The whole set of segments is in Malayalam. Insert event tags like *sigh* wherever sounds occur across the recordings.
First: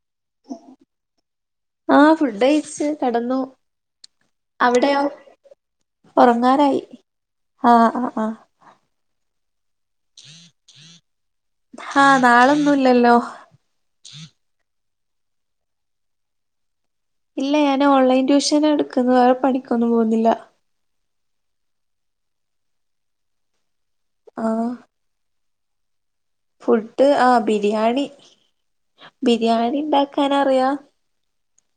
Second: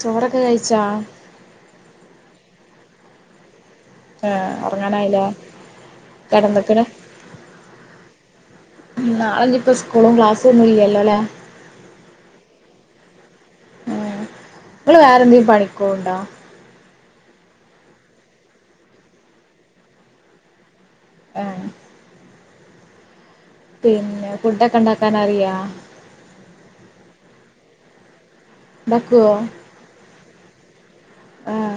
ചോറൊക്കെ കഴിച്ചാ ആഹ് ഫുഡ് കഴച്ച് കടന്നു ഏഹ് അവിടെയോ ഒറങ്ങാനായില്ലേ ഉറങ്ങാനായി കെടന്ന്ക്ക്ണ് ആഹ ആ് ആഹ നാളഞ്ഞു ഇപ്പ സ്കൂലും ക്ലാസും ഒന്നും ഇല്ലല്ലോലെ ആഹ് നാളൊന്നുംല്ലല്ലോ നിങ്ങള് വേറെ എന്തെങ്കും പണിക്കോണ്ടോ ഇല്ല ഞാന്ൻ ഓൺലൈൻ ട്യൂഷൻ എടുക്കുന്ന വേറെ പണിക്കൊന്നും പോകുന്നില്ല ആഹ പിന്നെ ആഹ് ഫുഡൊക്കെ ഉണ്ടാക്കാൻ അറിയാ ഫുഡ് ആഹ ബിരിയാണി ഇണ്ടാക്കോ ബിരിയാണി ഉണ്ടാക്കാൻറിയാ ആഹ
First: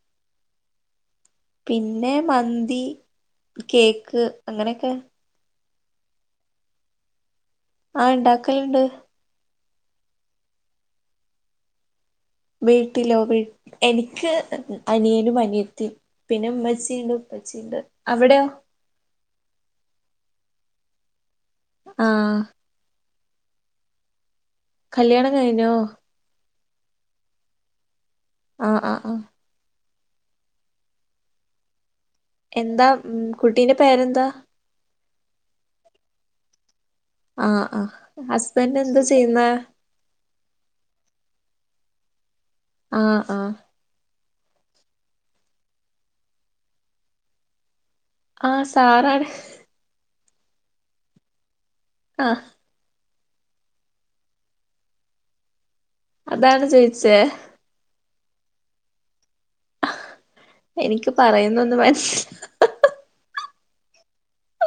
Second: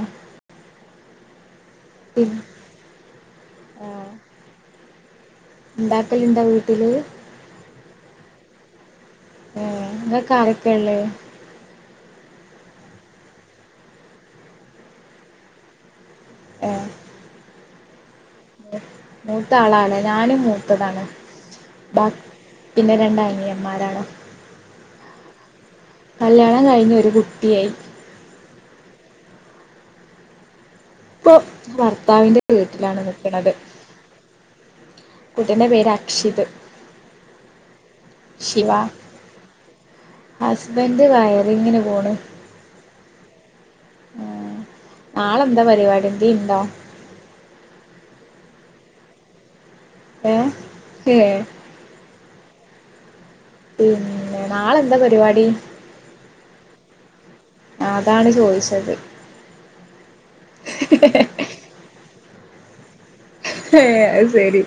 പിന്നെ മന്തി കേക്ക് അങ്ങനെയൊക്കെ ഉണ്ടാക്കല എന്റെ വീട്ടില് ആ ഇണ്ടാക്കൽണ്ട് ആ ങ്ങക്ക്‌ ആരൊക്കെള്ളവ് വീട്ടിലോ വിട് എനിക്ക് അനിയനും അനിയത്ത്യും പിന്നെ ഏഹ് മ്മച്ചിണ്ട് ഉപ്പച്ചിണ്ട് അവിടെയോ മൂത്ത ആളാണ് ഞാനും മൂത്തതാണ് ബാക്ക്‌ ആഹ് പിന്ന രണ്ട അനി നിയമ്മാരാണ് കല്യാണം കഴിഞ്ഞോ കല്യാണം കഴിഞ്ഞു ഒരു കുട്ട്യായ് ആ ആ ആഹ് പ്പൊ ഭർത്താവിന്റെ എന്താ വീട്ട്ലാണ് ഉം ന്ക്ക്‌ണത് കുട്ടീന്റെ പേരെന്താ കുട്ടിൻ്റെ പേര് അക്ഷിത് ആഹ് ആഹ് ശിവ ഹസ്ബൻഡ് എന്താ ചെയ്യുന്നെ ഹസ്ബൻഡ് വയ റിങ്ങിന് പോണു ആഹ് ആഹ് നാളെന്താ പരിപാടി ന്തേ ണ്ടോ ആഹ് സാറാണ് ഏ ഏ ആഹ് പിന്നെ നാളെന്താ പരിപാടി അതാണ് ചോയ്ച്ചേ അതാണ് ചോയ്ച്ചത് എനിക്ക് പറയുന്ന ഒന്ന് മൻസ്സിലാ ഏ അവ് സരി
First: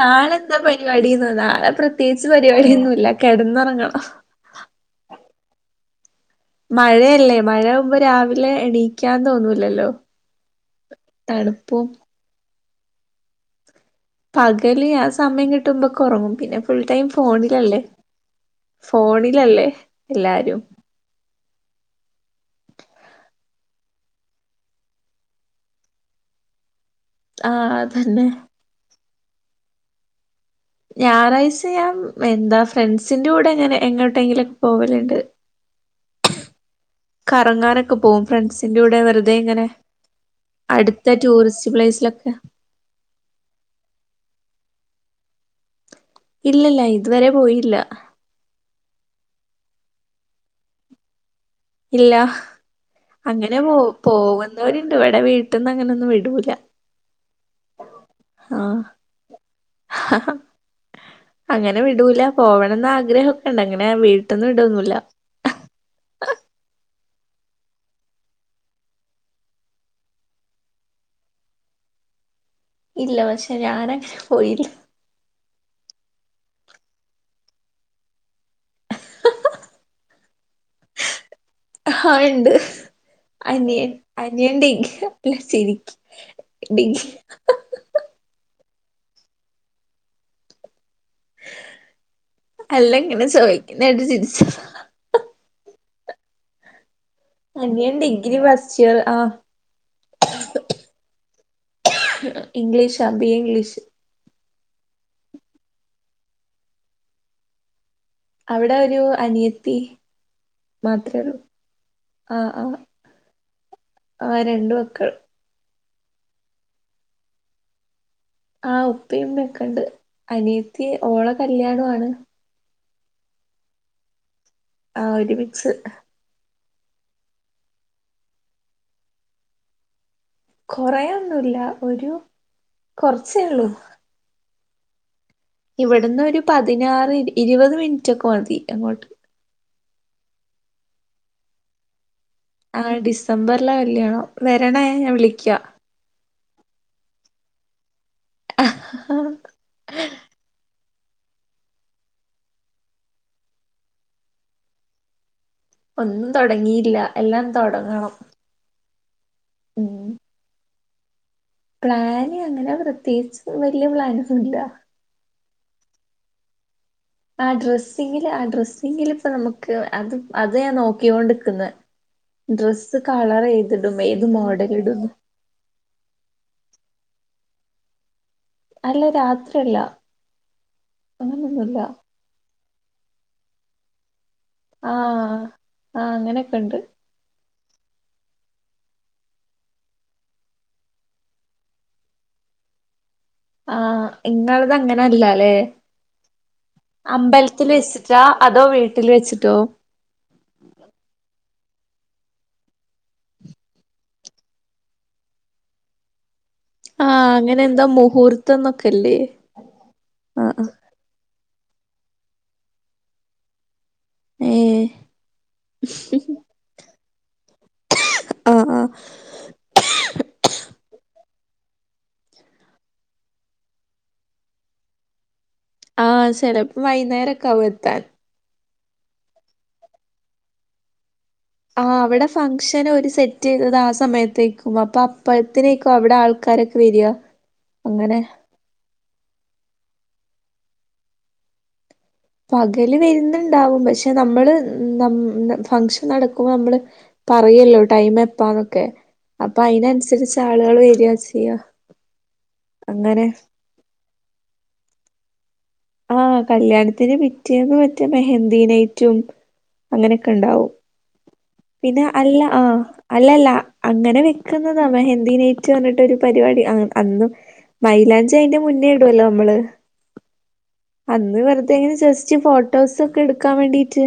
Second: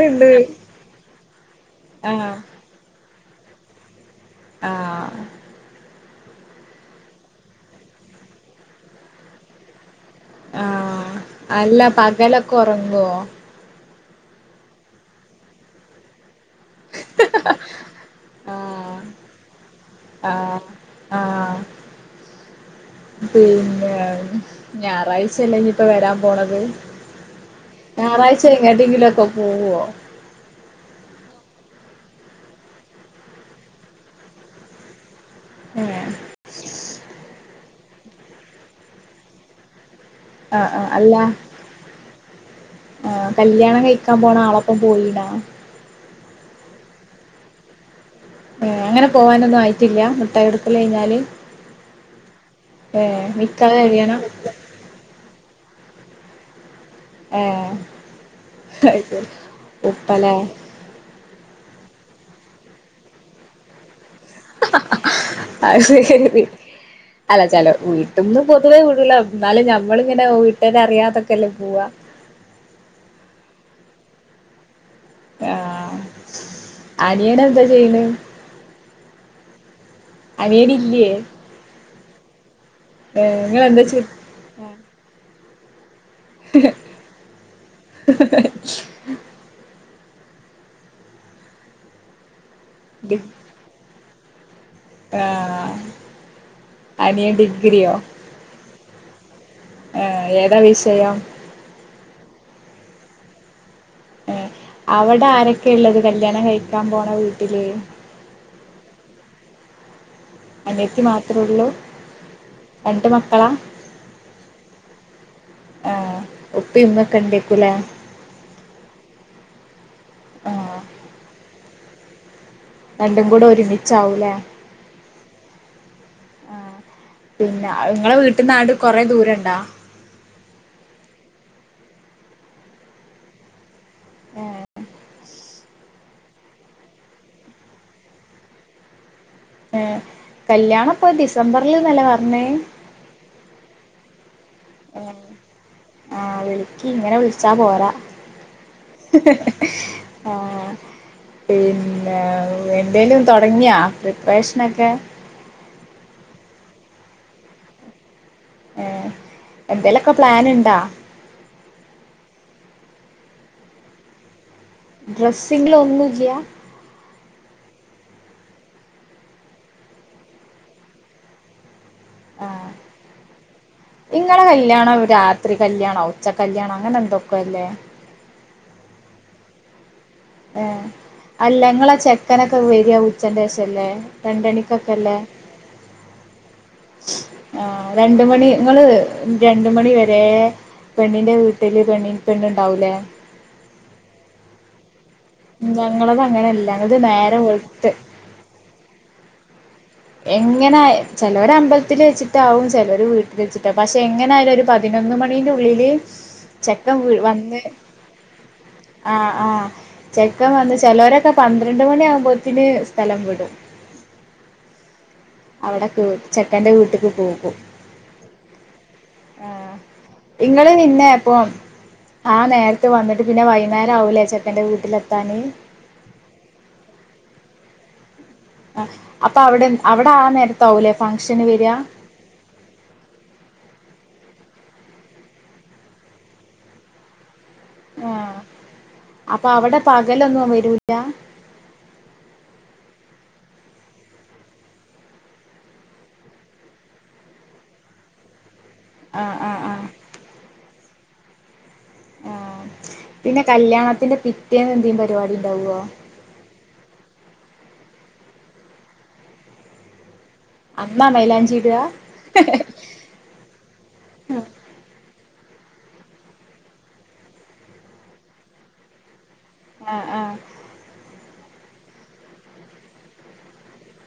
നാളെന്താ പരിപാടിന്നൊ നാളെ പ്രത്യേച്ച് ആഹ് പരിപാടിയൊന്നു ല്ല കെട്ന്നൊറങ്ങണോ ആഹ് മഴയല്ലേ മഴ ആവ്മ്പൊ രാവിലെ എണീക്കാൻ തോന്നൂലല്ലോ ആഹ് അല്ല തണുപ്പും പകലൊക്ക ഒറങ്ങുവോ പകല് ആ സമയം കിട്ടുമ്പൊക്ക ഒറങ്ങും പിന്നെ ഫുൾ ടൈം ഫോണിലല്ലേ ആഹ് ഫോണിലല്ലേ ആഹ് എല്ലാരും ആഹ് *inaudible* പിന്നെ ഞായറാഴ്ചല്ലേ നിപ്പ വെരാൻ പോണത് ആഹ് അതന്നെ ഞാറാഴ്ച എങ്ങെട്ടെങ്കിലൊക്ക പൂവ്വോ ഞായറാഴ്ച ഞാം എന്താ ഫ്രണ്ട്സിന്റെറെ കൂടെങ്ങനെ എങ്ങോട്ടങ്കിലൊക് പോവല്ണ്ട് ഏഹ് കറങ്ങാനൊക്ക പോവും ഫ്രണ്ട്സിന്റെറ കൂടെ വെറുതെ ഇങ്ങനെ ആഹ് ആഹ് അടുത്ത അല്ല ടൂറിസ്റ്റ് പ്ലേസിലൊക്കെ ആ കല്യാണം കയ്ക്കാൻ പോണ ആള പ്പൊ പോയിണോ ഇല്ലല്ല ഇതുവരെ പോയില്ല അങ്ങനെ പോവാനൊന്നും ആയിറ്റില്ല മുട്ടായ് കൊടുക്കല് കയ്ഞ്ഞാല് ഇല്ല അങ്ങനെ പോ കഴിയണം പോവുന്നവര്ണ്ട് വെടെ വീട് ട്ട്ന്ന് അങ്ങനൊന്നും വിടൂല ഏ ആഹ് *unintelligible* ഉപ്പലേ അങ്ങനെ വിടൂല പോവണംന്ന് ആഗ്രഹൊക്ക ണ്ട് അങ്ങനെ വീട് ട്ട്ന്ന് വിടൊന്നുല്ല അത് ശരി അല്ല ചെല വീട്ട്ന്ന് പൊതുവെ വിടൂല ന്നാലും ഞമ്മള്ങ്ങനെ വീട്ടര് അറിയാതൊക്കെല്ലേ പോവാ ഇല്ല പക്ഷെ ഞാനങ്ങ് പോയില്ല ആഹ് അനിയനെന്താ ചെയ്യ്ണ് അനിയന് ഇല്ല്യെ അഹാ ഇണ്ട് നിങ്ങളെന്താ അനിയൻ ചെയ് അനിയൻ ആഹ് ടിഗ്ഗ് അല്ല ചിരിക്ക്‌ അല്ല ഇങ്ങനെ ചൊവക്ക്ന്ന കേട്ട് ചിരിച്ചതാ ആഹ് അനിയൻ ഡിഗ്രിയോ അനിയൻ ഡിഗ്രി ഫസ്റ്റ് ആഹ് ആഹ് ഏതാ വിഷയം ഇംഗ്ലീഷ ബി എ ഇംഗ്ലീഷ് ഏഹ് അവിടെ ആരൊക്കെ ഉള്ളത് കല്യാണം കഴിക്കാൻ പോണ വീട്ടില് അവിടെ ഒരു അനിയത്തി അനിയത്തി മാത്രേ ഉള്ളൂ മാത്ര ഉള്ളു ആഹ് ആഹ് രണ്ട് മക്കളാ ആഹ് രണ്ട് മക്കൾ ആഹ് ഉപ്പിമ്മൊക്കെ ഉണ്ടേക്കുലേ ആഹ് ഉപ്പേമ്മേക്കെണ്ട് ആഹ് അനിയത്തി ഓള കല്യാണാണ് രണ്ടും കൂടെ ഒരുമിചാവൂലേ ആഹ് ഒരുമിച്ച് ആഹ് പിന്നെ നിങ്ങളെ വീട്ടിന്നാട് കൊറെ ദൂരംണ്ടാ കൊറയൊന്നുല്ല ഒരു കൊറച്ചേള്ളൂ ഇവിടുന്ന് ഒരു പതിനാറ് ഇരുപത് മിനിറ്റൊക്കെ മതി അങ്ങോട്ട് ഏ കല്യാണ്പ്പ ഡിസംബറിൽന്നല്ലെ പറഞ്ഞേ ആ ഡിസംബറിലാ കല്യാണം വരണേ ഞാൻ വിളിക്കാ ആ വിളിക്ക് ങ്ങനെ വിളിച്ചാ പോരാ ആഹ് പിന്നെ എന്തേലും തൊടങ്ങിയാ പ്രിപ്പറേഷനൊക്കെ ഒന്നും തൊടങ്ങിയില്ല എല്ലാം തൊടങ്ങണം ഏഹ് ഉം എന്തേലൊക്കെ പ്ലാൻ ണ്ടാ പ്ലാന് അങ്ങനെ പ്രത്യേകിച്ച് വല്യ പ്ലാനൊന്നും ഇല്ല ട്രെസ്സിങ്ങിലൊന്നും ഇല്യ ആ ഡ്രസ്സിങ്ങില് ആ ഡ്രസ്സിങ്ങിലിപ്പ നമുക്ക് അത് അത് ഞാൻ നോക്കിയോണ്ട് ക്ക് ന്നേ ഡ്രസ്സ് കളറേത് ങ്ങളെ കല്യാണം രാത്രി കല്യാണം ഉച്ച കല്യാണം അങ്ങനെ എന്തൊക്ക അല്ലേ അല്ല രാത്രി അല്ല ഏ അല്ലങ്ങളെ ചെക്കനൊക്കെ വരിയാ ഉച്ചന്റെ ശേശല്ലേ രണ്ടണിക്കൊക്കെല്ലേ ആഹ് ആഹ് അങ്ങനെയൊക്കെ ഉണ്ട് ആ രണ്ട് മണി ങ്ങള് ആ രണ്ട് മണി വരെ പെണ്ണിന്റെ വീട്ടില് പെണ്ണുണ്ടാവൂലേ ആഹ് ഇങ്ങളതെങ്ങ ല ല്ലല്ലേ ഞങ്ങളത് അങ്ങനെയല്ല ഞങ്ങൾത് നേരം അമ്പലത്തിൽ വെളുത്ത് വെച്ചിട്ടാ അതോ വീട്ടിൽ വെച്ചിട്ടോ എങ്ങനെ ചിലോര മ്പത്തി തിൽ വെചിട്ടവും ചേലോൽ വീട്ട വെച്ചിട്ടാാവും പക്ഷെ എങ്ങനൊയാലും ഒരു പതിനൊന്ന് മണീന്റെള്ളില് ചെക്ക വി ആഹ് വന്ന് അങ്ങനെ എന്താ മുഹൂർത്തം ആ എന്നൊക്കെല്ലേ ആഹ് ചെക്കൻ ആഹ് വന്ന് ചിലോരൊക്കെ പ തരാൻഡ് മണിയാകുമ്പോഴത്തന് സ്ഥലം വിടും ഏ അവിടെ ക ചെക്കന്റെ വീട്ടക്ക് പോകും ആഹ് ആഹ് ആ ഇങ്ങള് നിന്നെ അപ്പം ആ നേരത്തെ വന്നിട്ട് പിന്നെ വൈകുന്നേരം ആവൂലേ ചേട്ടൻന്റെ വീട്ടിലെത്താാന് ആഹ ചിലപ്പോ വൈകുന്നേരൊക്കെ ആവും എത്താൻ ആ അപ്പൊ അവിടെ അവിടെ ആ നേരതാവൂലെ പന്ത ആ അവിടെ ഫംഗഷൻ ഒരു സെറ്റ് ചെയ്തത് ആ സമയത്ത് ത്തേക്കും അപ്പൊ അപ്പഴത്തിനേക്കും അവിടെ ആൾക്കാരൊക്കെ വരിക അങ്ങനെ ആഹ് അപ്പൊ അവിടെ പകലൊന്നും വരൂല്ല പകല് വരുന്നുണ്ടാവും പക്ഷെ നമ്മള് ന്നം ഫംഗഷൻ നടക്കുമ്പോൾ നമ്മള് പറയല്ലോ ടൈം എപ്പാന്നൊക്കെ ആഹ് അപ്പൊ ആഹ് ആഹ് അതിനനുസരിച്ച് ആളുകൾ വരിയാ ചെയ്യ ആ അങ്ങനെ പിന്നെ കല്യാണത്തിന്റെ പിറ്റേന്ന് എന്താ പരിപാടി? ഇണ്ടാവോ ആഹ്, കല്യാണത്തിന് പിറ്റേന്ന് മറ്റേ മെഹന്ദീനായിറ്റും അങ്ങനെയൊക്കെ ഉണ്ടാവും. അമ്മ മൈലാഞ്ചി ഇടാ പിന്നെ അല്ല ആഹ് അല്ലല്ല അങ്ങനെ വെക്കുന്നതാ മെഹന്ദീനയിറ്റ് ി *unintelligible* ഒരു പരിപാടി അന്നും മൈലാഞ്ചി അയിന്റെ മുന്നേ ഇടുവല്ലോ. നമ്മള് ആഹ് ആഹ് അന്ന് വെറുതെ ഇങ്ങനെ ജസ്റ്റ് ഫോട്ടോസൊക്കെ എടുക്കാൻ വേണ്ടീട്ട്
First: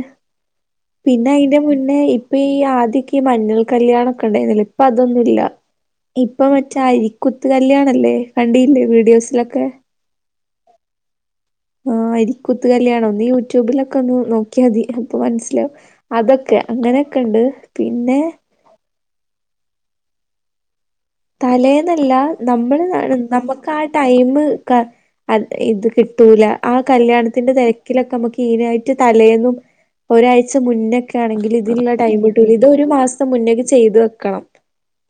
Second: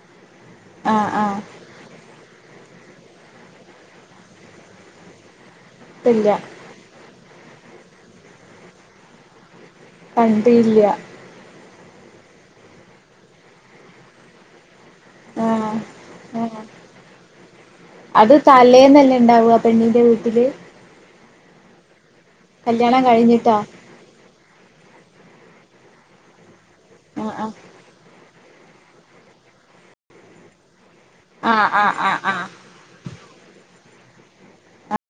ആഹ് പിന്നെ ആഹ് അയിന്റെ മുന്നേ ഇപ്പ് ഇപ്പൊ ഈ ആദ്യമൊക്കെ ഈ മഞ്ഞൾ കല്യാണൊമൊക്കെ ഉണ്ടായിരുന്നില്ലെ ഇപ്പൊ അതൊന്നുമില്ല ത്തില്ല ഇപ്പം മറ്റരിപ്പ കുത്തുകല്ല്യാണവല്ലേ, കണ്ടില്ലേ വീഡിയോസിലൊക്കെ? കണ്ടില്ല ആഹ് അരിക്കുത്തുകല്യാണം നീ യൂട്യൂബിലൊക്കെ ഒന്ന് നോക്കിയാ മതി. അപ്പൊ ആഹ് മനസ്സിലാകും. അതൊക്കെ ആഹ് അങ്ങനെയൊക്കെ ഉണ്ട് പിന്നെ, അത് തലേന്നല്ലേ ഉണ്ടാവുക പെണ്ണിന്റെ വീട്ടില് തലേന്നല്ല നമ്മൾ കല്യാണം കഴിഞ്ഞിട്ടാ നമുക്ക് ആ ടൈംകറക്റ്റ് അത് ഇത് കിട്ടൂല, ആ ആഹ് കല്യാണത്തിന്റെ തിരക്കിലൊക്കെ നമുക്ക് ക്ലീനായിട്ട് തലേന്നും ഒരാഴ്ച മുന്നൊക്കെ ആണെങ്കിൽ ആഹ് ഇതിനുള്ള ആഹ് ടൈം ആഹ് ആഹ് കിട്ടും.. ഇത് ഒരു മാസ മുന്നൊക്കെ ചെയ്ത് വെക്കണം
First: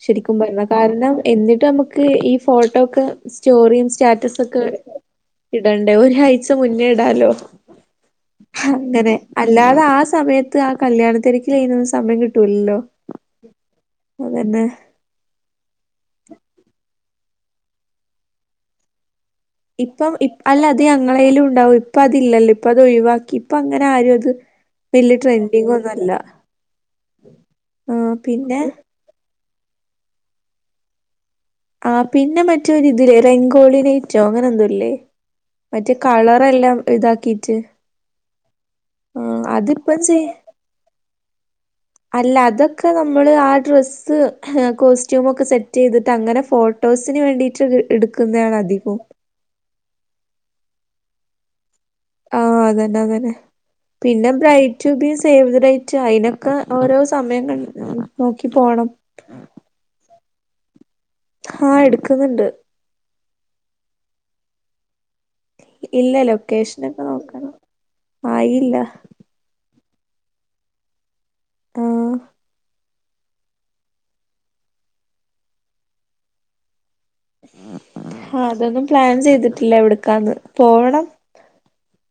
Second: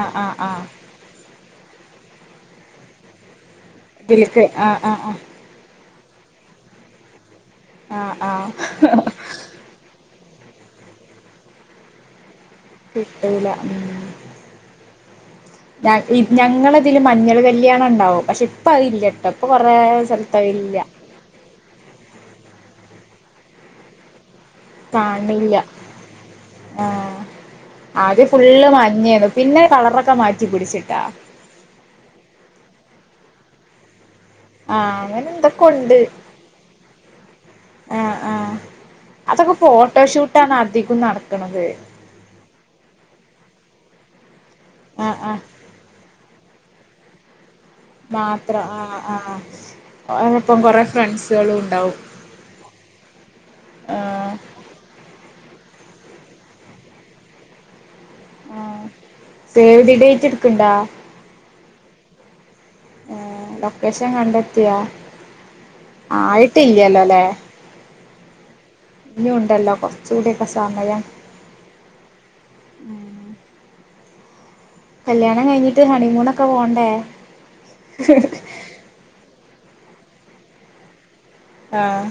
ആഹ് ശരിക്കും ആഹ് ആഹ് ആഹ് പറഞ്ഞാൽ *unintelligible* ക എന്നിട്ട് നമുക്ക് ഈ ഫോട്ടോ ഒക്കെ സ്റ്റോറിയും സ്റ്റാറ്റസ് ഇതിലേക്ക് ഒക്കെ ആഹ് ആഹ് ഇട ഇടണം ഒരാഴ്ച മുന്നെയിടാല്ലോ. ആഹ് ആഹ് ആഹ് അങ്ങനെ അല്ലാതെ ആ സമയത്ത് ആ കല്യാണത്തിരക്കിൽ ഇരുന്ന് സമയം കിട്ടൂല്ലല്ലോ. കിട്ടൂല അതന്നെ ഞങ്ങളിതില് മഞ്ഞൾ കല്ല്യാണം ഉണ്ടാവും. പക്ഷെ ഇപ്പ അതില്ലട്ടോ ഇപ്പൊ കൊറേ ഇപ്പം ഇ സ്ഥലത്ത് അല്ല അതില്ല അത് ഞങ്ങളേലും ഉണ്ടാവും. ഇപ്പം അതില്ലല്ലോ അപ്പം അത് ഒഴിവാക്കി ഇപ്പ അങ്ങനെ ആരുമത് കാണില്ല, ആഹ് ആഹ് ആദ്യം പിന്നെ ഫുള്ള് മഞ്ഞള് പിന്നെ കളറൊക്കെ മാറ്റി പിടിച്ചിട്ടാ ആ പിന്നെ മറ്റൊരിതില് രംഗോളിനെ പറ്റോ അങ്ങനെ ഒന്നൂല്ലേ ആഹ് അങ്ങനെ എന്തൊക്കെ മറ്റേ ഉണ്ട് കളർ എല്ലാം ഇതാക്കീട്ട് ആ അതൊക്കെ ചെയ് ഫോട്ടോഷൂട്ടാണ് അധികം നടത്തണത്. അല്ല അതൊക്കെ നമ്മള് ആ ഡ്രസ് *unintelligible* ആഹ് ആഹ് കോസ്റ്റ്യൂമൊക്കെ സെറ്റ് ചെയ്തിട്ട് അങ്ങനെ ഫോട്ടോസിന് വേണ്ടിട്ട് *unintelligible* എടുക്കുന്നതാണ് അധികവും അതിപ്പം കുറെേ ഫ്രണ്ട്സുകളും ഉണ്ടാവും ആഹ് അതന്നെ അതന്നെ പിന്നെ ആഹ് ബ്രൈറ്റുബീസ് സേവ് ദ ഡേറ്റ് അതിനൊക്കെ ഓരോ സമയം കണ്ട് ആ സേവ് ദ ടേറ്റ് എടുക്കണ്ടോ? ആ എടുക്കുന്നുണ്ട്. ലൊക്കേഷൻ കണ്ടെത്തിയോ? ഇല്ല ആ ആയിട്ടില്ലല്ലോ ലൊക്കേഷനൊക്കെ അല്ലേ നോക്കണം ആയില്ല ഇനി ഉണ്ടല്ലോ കൊറെ ചൂടക *unintelligible* സമയം ആഹ് കല്യാണം കഴിഞ്ഞിട്ട് ഹണിമൂണൊക്കെ പോവണ്ടേ? ആഹ് അതൊന്നും പ്ലാൻ ചെയ്തിട്ടില്ല. എവിടുക്കാന്ന്? പോവണം ആഹ്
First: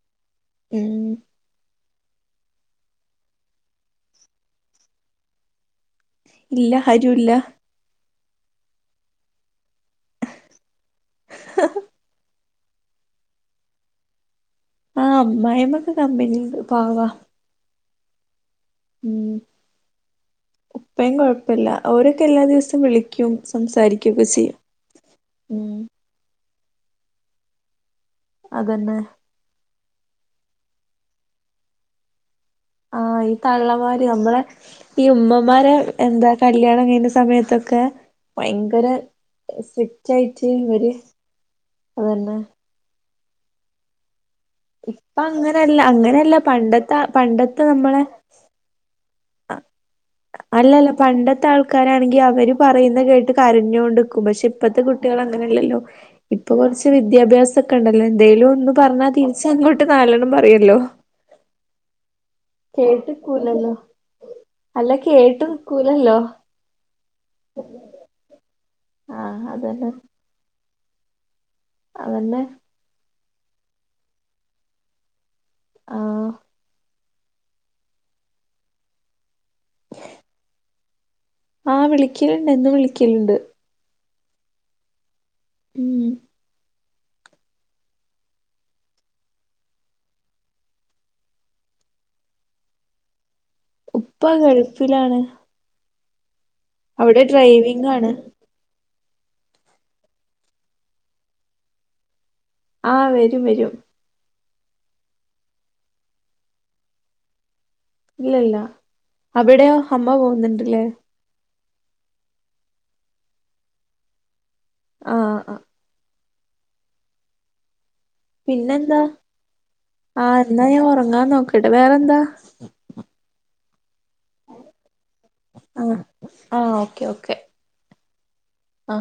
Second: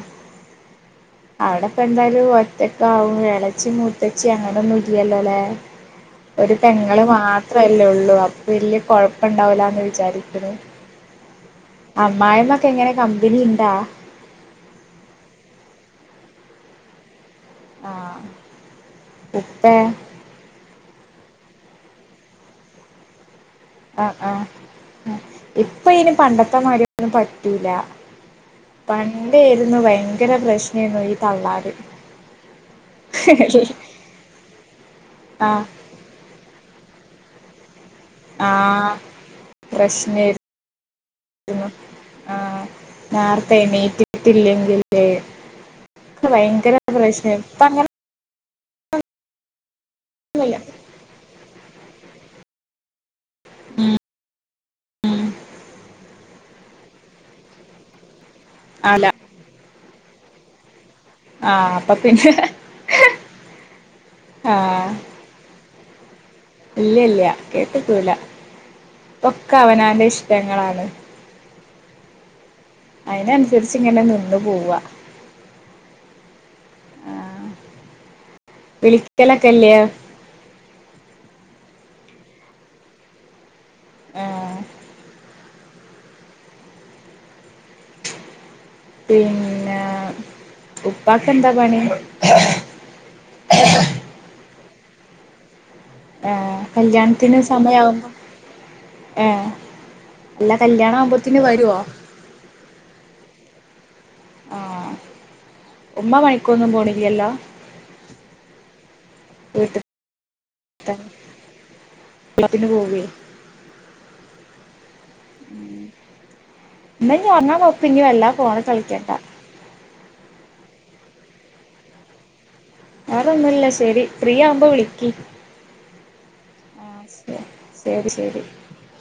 അവിടെ എന്തായാലും ഒറ്റക്കാവും ഇളയച്ചി മൂത്തച്ചി അങ്ങനെ ഒന്നും ഇല്ലല്ലോല്ലേ ഒരു ഇല്ല പെങ്ങള് ആരുല്ല മാത്രമല്ലേ ഉള്ളൂ അപ്പം വല്യ കൊഴപ്പുണ്ടാവില്ലന്ന് വിചാരിക്കുന്നു. അമ്മായിഅമ്മയൊക്കെ എങ്ങനെ? കമ്പനി ഉണ്ടാ? അമ്മായിയമ്മയൊക്കെ കമ്പനിയുണ്ട്. പാവവാ ആഹ് ഇപ്പോ ഉപ്പയും കുഴപ്പില്ല. അവരൊക്കെ എല്ലാ ദിവസവും വിളിക്കും ആ സംസാരിക്കുവൊക്കെ ആ ചെയ്യും ഇപ്പ ഇ പണ്ട ത്തമാതി ഒന്നും പറ്റുല്ല അതന്നെ പണ്ടെയിരുന്നു ഭയങ്കര പ്രശ്ന നീൻ *unintelligible* ഇ തള്ളാര് ആ ഈ തള്ളമാര് നമ്മളെ ഈ ആഹ് ഉമ്മമാരെ എന്താ കല്യാണം കഴിഞ്ഞ സമയത്തൊ ഭയങ്കര ആഹ് സെറ്റായ്ട്ട് പ്രശ്നേര്ന്നു ഒര് അതന്നെ ന്നാർത്തെ എണീറ്റ് െ *unintelligible* ങ്കേ ഇപ്പ അങ്ങനെയല്ല അങ്ങനെയല്ല ഭയങ്കര പണ്ടത്തെ പ്രശ്നം ഇപ് പണ്ടത്തെ *unintelligible* അങ്ങനെ നമ്മളെ അങ്ങനൊന്നുല്ല അല്ലല്ല പണ്ടത്തെ ആൾ ക്കാനാണെങ്കി അവര് പറയുന്ന കേട്ട് കരഞ്ഞുകൊണ്ട്ക്കും പക്ഷെ ഇപ്പത്തെ കുട്ടികള് അങ്ങനെല്ലേല്ലോ ഇപ്പൊ കൊ ച്ച് വിദ്യാഭ്യാസ ക്കെ ഉണ്ടല്ലേ എന്തേലോന്ന് അല്ല പറഞ്ഞാ തിരിച്ച അങ്ങോട്ട് നാലണ്ണം പറയല്ലോ ആ പം കേട്ട് കൂലല്ലോ അല്ല കേട്ട് നികൂലല്ലോ ഇല്ല്യെല്ല്യെ കെട്ട്ക്കുല ആഹ് ഒക്കെ അതന്നെ അവനാന്റെ ഇഷ്ടങ്ങ ആണ് അതന്നെ അയ്നന്സര്ച്ച് ങ്ങനെ നിന്നു പോവാ ആഹ് ആ വിളിക്കലൊക്കെല്ലേ ആ വിളിക്കല്ണ്ട് എന്നും വിളിക്കല്ണ്ട് ആ ഉം പിന്നെ ഉപ്പാക്കെന്താ പണി ഉപ്പാ ഗൾഫിലാണ് ആ അവിടെ കല്യാണത്തിന് സമയാവുമ്പോ ഡ്രൈവിംഗാണ് ഏ അല്ലാ കല്യാണാവുമ്പോത്തിന് വരോ ആ വരും വരും ആ ഉമ്മ പണിക്കോന്നും പോണില്ലല്ലോ ഇല്ലല്ല അവിടോ വീട്ട് അമ്മ പോകുന്നുണ്ടല്ലേ വള *unintelligible* ത്തിന് പോവേ ആഹ് ആഹ് ന്നാ ഇഞ് ഒറ്ങ്ങാനോക്കി ഞ് വെല്ലാ ഫോണി കളിക്കണ്ടാ ആ ന്നാ ഞാൻ ഒറ്ങ്ങാൻ നോക്കട്ടെ വേറെന്താ വേറോന്നുല്ല ശെരി ഫ്രീ ആവുമ്പോ വിളിക്കി ആ ഓക്കെ ആഹ് ഓക്കെ ശരി ശരി ശരി ആ